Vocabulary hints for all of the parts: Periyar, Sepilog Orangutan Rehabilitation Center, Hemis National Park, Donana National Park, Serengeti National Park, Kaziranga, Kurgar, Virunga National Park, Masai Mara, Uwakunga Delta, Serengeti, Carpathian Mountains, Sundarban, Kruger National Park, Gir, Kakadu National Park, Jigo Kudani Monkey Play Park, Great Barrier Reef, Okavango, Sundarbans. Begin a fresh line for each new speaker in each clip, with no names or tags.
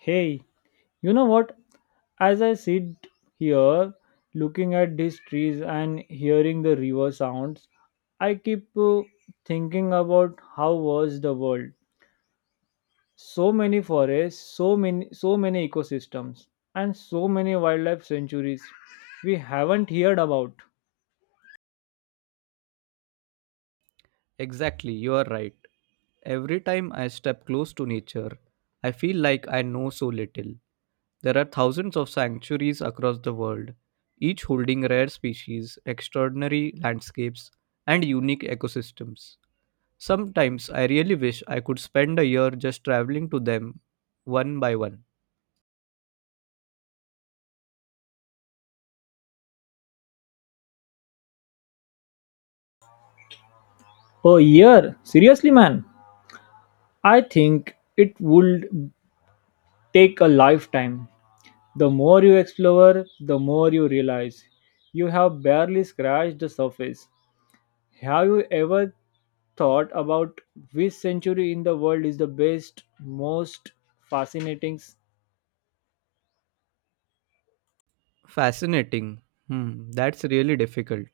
Hey, you know what? As I sit here looking at these trees and hearing the river sounds, I keep thinking about how was the world. So many forests, so many ecosystems and so many wildlife sanctuaries we haven't heard about.
Exactly, you are right. Every time I step close to nature, I feel like I know so little. There are thousands of sanctuaries across the world, each holding rare species, extraordinary landscapes, and unique ecosystems. Sometimes I really wish I could spend a year just traveling to them one by one.
A year, seriously man. I think it would take a lifetime. The more you explore, the more you realize you have barely scratched the surface. Have you ever thought about which century in the world is the best, most fascinating?
Fascinating. That's really difficult.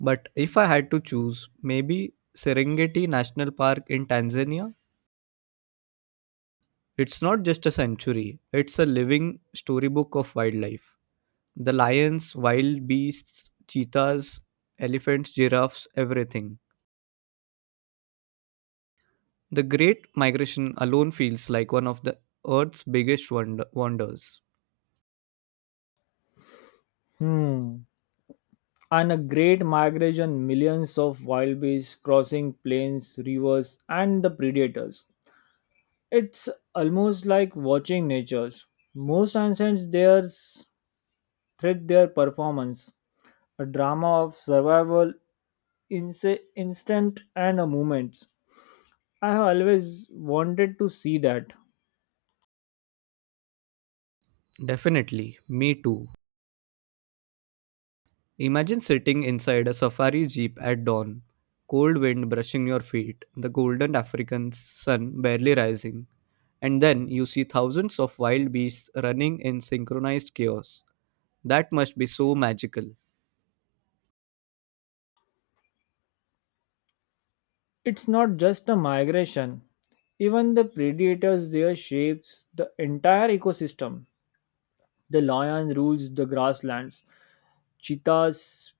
But if I had to choose, maybe Serengeti National Park in Tanzania. It's not just a sanctuary, it's a living storybook of wildlife. The lions, wild beasts, cheetahs, elephants, giraffes, everything. The Great Migration alone feels like one of the Earth's biggest wonders.
Hmm. And a great migration, millions of wild beasts crossing plains, rivers, and the predators. It's almost like watching nature's. Most ancient. There's thread their performance, a drama of survival instant and a moment. I have always wanted to see that.
Definitely, me too. Imagine sitting inside a safari jeep at dawn, cold wind brushing your feet, the golden African sun barely rising, and then you see thousands of wild beasts running in synchronized chaos. That must be so magical.
It's not just a migration. Even the predators there shapes the entire ecosystem. The lion rules the grasslands. Cheetahs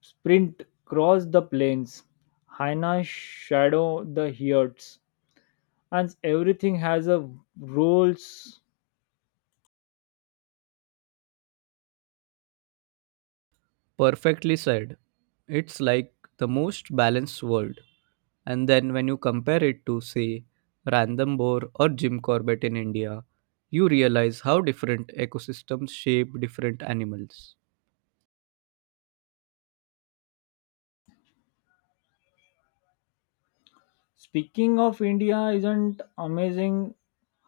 sprint across the plains. Hyenas shadow the herds. And everything has a roles.
Perfectly said. It's like the most balanced world. And then when you compare it to, say, Random Bohr or Jim Corbett in India, you realize how different ecosystems shape different animals.
Speaking of India, isn't amazing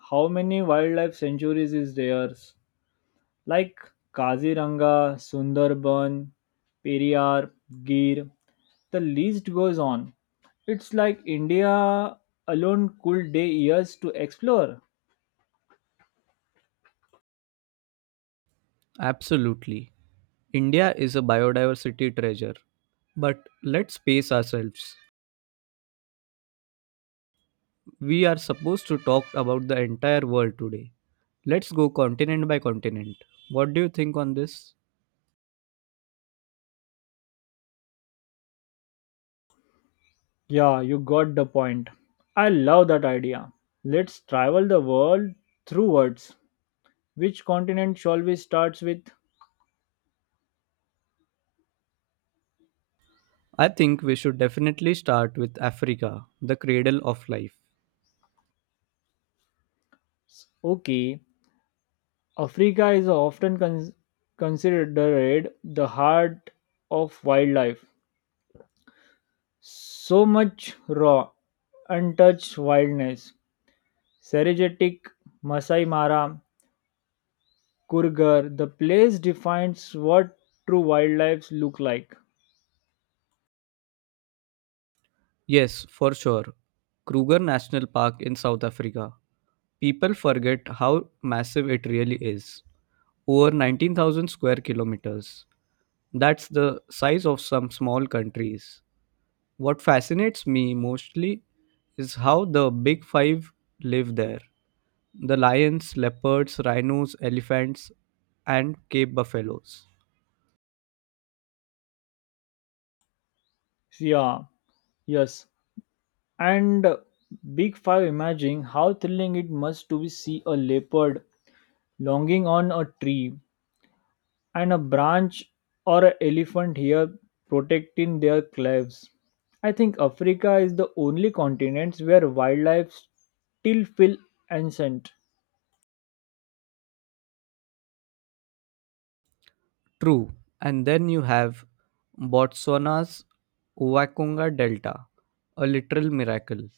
how many wildlife sanctuaries is there? Like Kaziranga, Sundarban, Periyar, Gir. The list goes on. It's like India alone could day years to explore.
Absolutely. India is a biodiversity treasure. But let's pace ourselves. We are supposed to talk about the entire world today. Let's go continent by continent. What do you think on this?
Yeah, you got the point. I love that idea. Let's travel the world through words. Which continent shall we start with?
I think we should definitely start with Africa, the cradle of life.
Okay, Africa is often considered the heart of wildlife. So much raw, untouched wildness. Serengeti, Masai Mara, Kurgar, the place defines what true wildlife look like.
Yes, for sure. Kruger National Park in South Africa. People forget how massive it really is. Over 19,000 square kilometers. That's the size of some small countries. What fascinates me mostly is how the big five live there, the lions, leopards, rhinos, elephants, and cape buffaloes.
Yeah, yes. And Big Five, imagine how thrilling it must to be see a leopard longing on a tree and a branch or an elephant here protecting their claves. I think Africa is the only continent where wildlife still feel ancient.
True. And then you have Botswana's Uwakunga Delta, a literal miracle,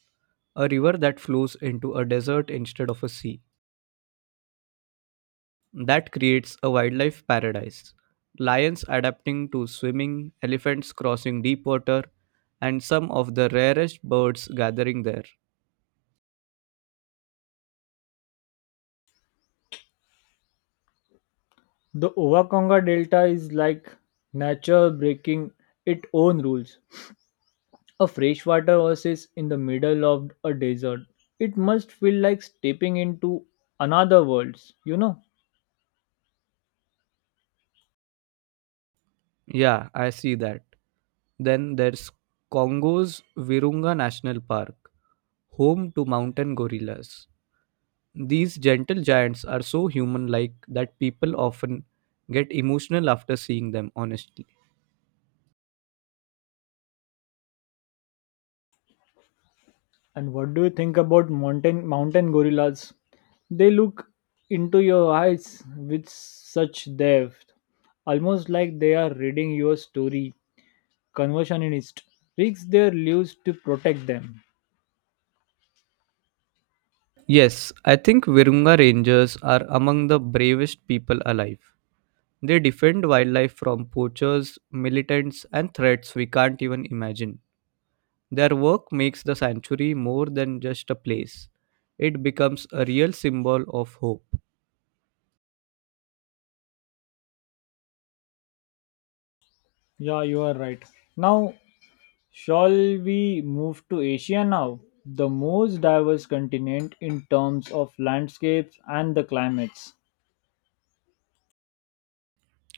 a river that flows into a desert instead of a sea. That creates a wildlife paradise. Lions adapting to swimming, elephants crossing deep water, and some of the rarest birds gathering there.
The Owakonga Delta is like nature breaking its own rules. A freshwater oasis in the middle of a desert. It must feel like stepping into another world, you know.
Yeah, I see that. Then there's Congo's Virunga National Park, home to mountain gorillas. These gentle giants are so human like that people often get emotional after seeing them, honestly.
And what do you think about mountain gorillas? They look into your eyes with such depth, almost like they are reading your story. Conversationist risks their lives to protect them.
Yes, I think Virunga Rangers are among the bravest people alive. They defend wildlife from poachers, militants, and threats we can't even imagine. Their work makes the sanctuary more than just a place, it becomes a real symbol of hope.
Yeah, you are right. Now, shall we move to Asia now? The most diverse continent in terms of landscapes and the climates.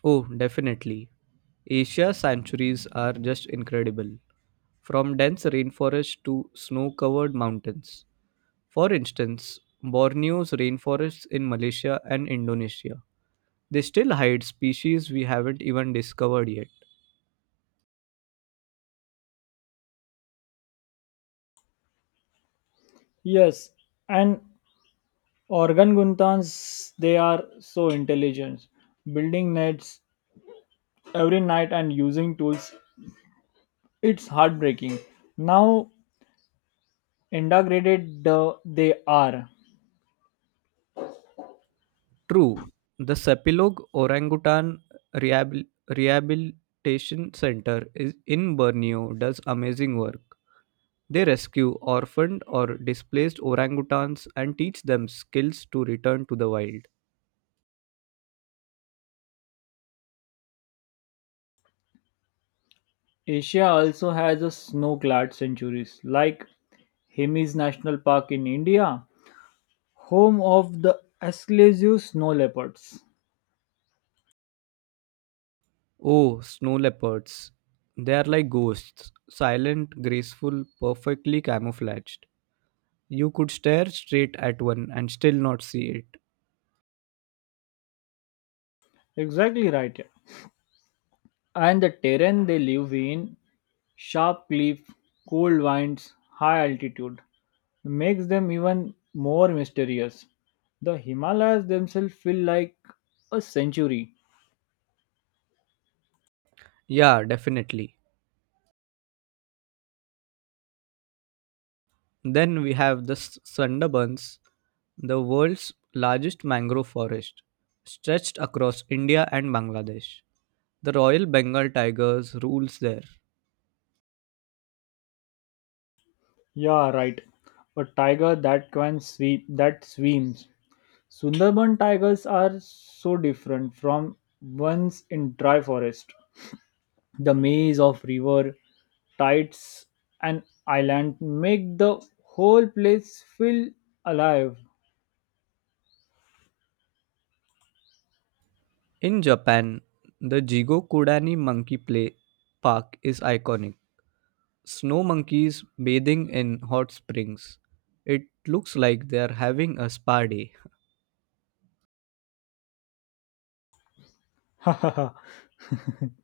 Oh, definitely. Asia sanctuaries are just incredible, from dense rainforests to snow covered mountains. For instance, Borneo's rainforests in Malaysia and Indonesia. They still hide species we haven't even discovered yet.
Yes, and Organ Guntans, they are so intelligent. Building nets every night and using tools, it's heartbreaking. Now integrated the, they are.
True, the Sepilog Orangutan Rehabilitation Center is in Borneo does amazing work. They rescue orphaned or displaced orangutans and teach them skills to return to the wild.
Asia also has a snow-clad centuries, like Hemis National Park in India, home of the Asclepius snow leopards.
Oh, snow leopards. They are like ghosts, silent, graceful, perfectly camouflaged. You could stare straight at one and still not see it.
Exactly right, yeah. And the terrain they live in, sharp cliff, cold winds, high altitude, makes them even more mysterious. The Himalayas themselves feel like a sanctuary.
Yeah, definitely. Then we have the Sundarbans, the world's largest mangrove forest, stretched across India and Bangladesh. The Royal Bengal tigers rules there.
Yeah, right. A tiger that can sweep that swims. Sundarban tigers are so different from ones in dry forest. The maze of river, tides and island make the whole place feel alive.
In Japan, the Jigo Kudani Monkey Play Park is iconic. Snow monkeys bathing in hot springs. It looks like they are having a spa day.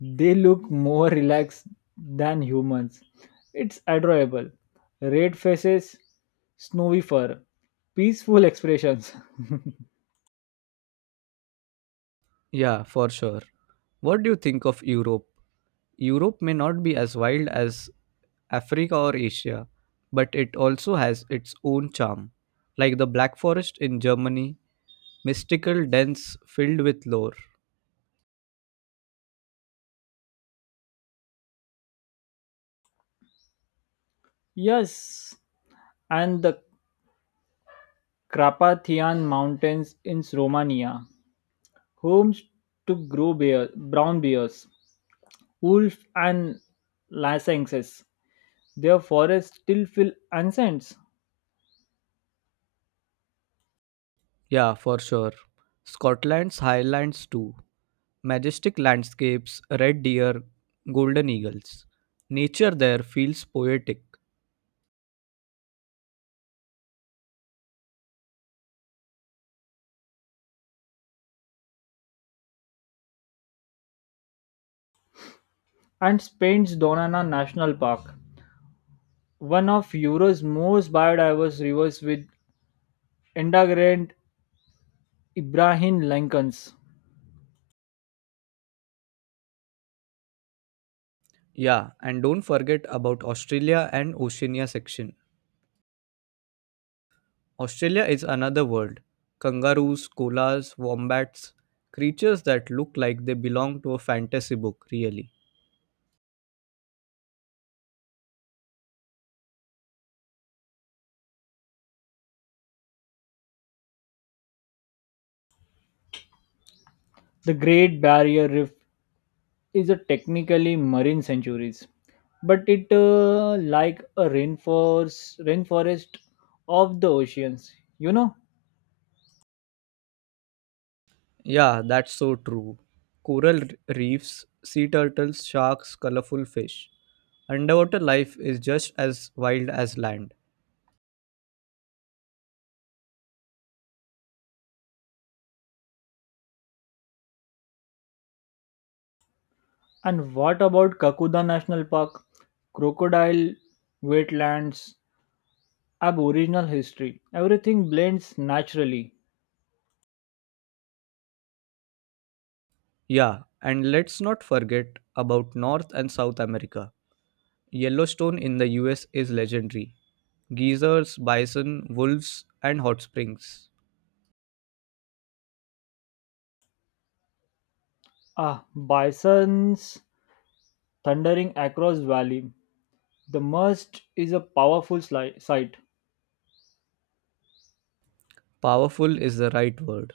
They look more relaxed than humans. It's adorable. Red faces, snowy fur, peaceful expressions.
Yeah, for sure. What do you think of Europe? Europe may not be as wild as Africa or Asia, but it also has its own charm, like the Black Forest in Germany, mystical dens filled with lore.
Yes, and the Carpathian Mountains in Romania, homes to grow bear, brown bears, wolf and lynxes. Their forests still feel ancient.
Yeah, for sure. Scotland's highlands too. Majestic landscapes, red deer, golden eagles. Nature there feels poetic.
And Spain's Donana National Park, one of Europe's most biodiverse rivers with integrant Ibrahim Lincoln's.
Yeah, and don't forget about Australia and Oceania section. Australia is another world. Kangaroos, koalas, wombats, creatures that look like they belong to a fantasy book, really.
The Great Barrier Reef is a technically marine sanctuaries, but it like a rainforest of the oceans, you know.
Yeah, that's so true. Coral reefs, sea turtles, sharks, colorful fish. Underwater life is just as wild as land.
And what about Kakuda National Park? Crocodile, wetlands, aboriginal history. Everything blends naturally.
Yeah, and let's not forget about North and South America. Yellowstone in the US is legendary. Geysers, bison, wolves, and hot springs.
Ah, bisons thundering across valley. The must is a powerful sight.
Powerful is the right word.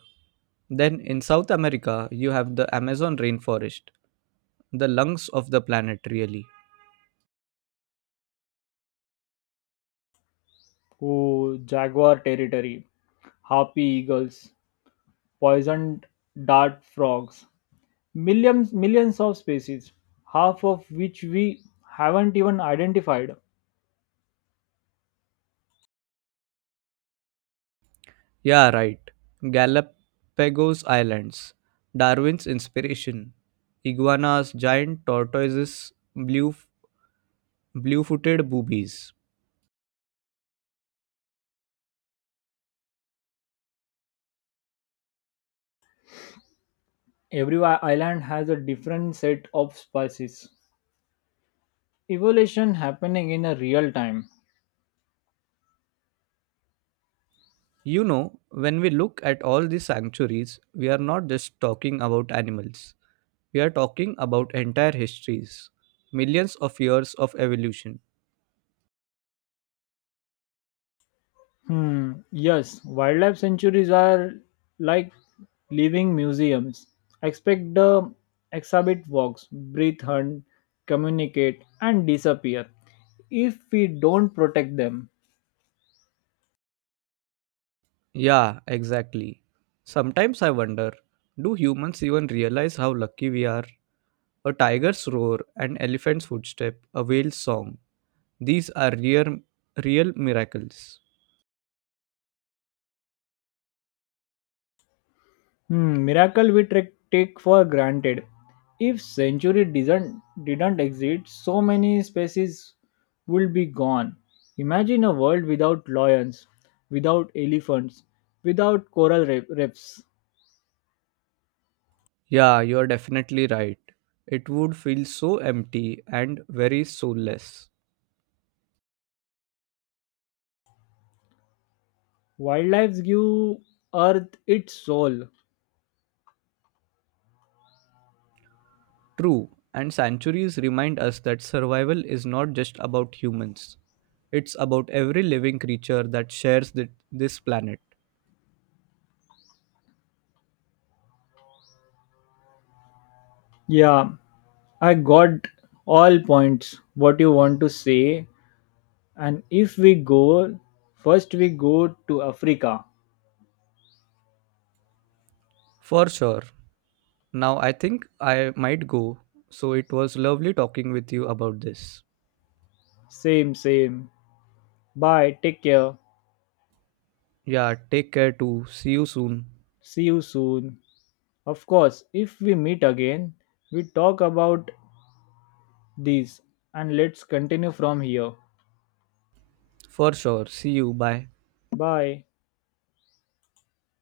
Then in South America, you have the Amazon rainforest, the lungs of the planet, really.
Oh, jaguar territory, harpy eagles, poison dart frogs, millions of species, half of which we haven't even identified.
Yeah, right. Galapagos Islands. Darwin's inspiration. Iguanas, giant tortoises, blue-footed boobies.
Every island has a different set of species. Evolution happening in a real time.
You know, when we look at all these sanctuaries, we are not just talking about animals. We are talking about entire histories, millions of years of evolution.
Hmm. Yes, wildlife sanctuaries are like living museums. Expect the exhibit walks, breathe, hunt, communicate, and disappear if we don't protect them.
Yeah, exactly. Sometimes I wonder, do humans even realize how lucky we are? A tiger's roar, an elephant's footstep, a whale's song. These are real miracles.
Hmm, miracle we take for granted. If century didn't exist, so many species would be gone. Imagine a world without lions, without elephants, without coral reefs.
Yeah, you're definitely right. It would feel so empty and very soulless.
Wildlife give Earth its soul.
True, and sanctuaries remind us that survival is not just about humans, it's about every living creature that shares this planet.
Yeah, I got all points. What you want to say? And if we go, first we go to Africa.
For sure. Now, I think I might go, so it was lovely talking with you about this.
Same, same. Bye. Take care.
Yeah, take care too. See you soon.
See you soon. Of course, if we meet again, we talk about these and let's continue from here.
For sure. See you. Bye.
Bye.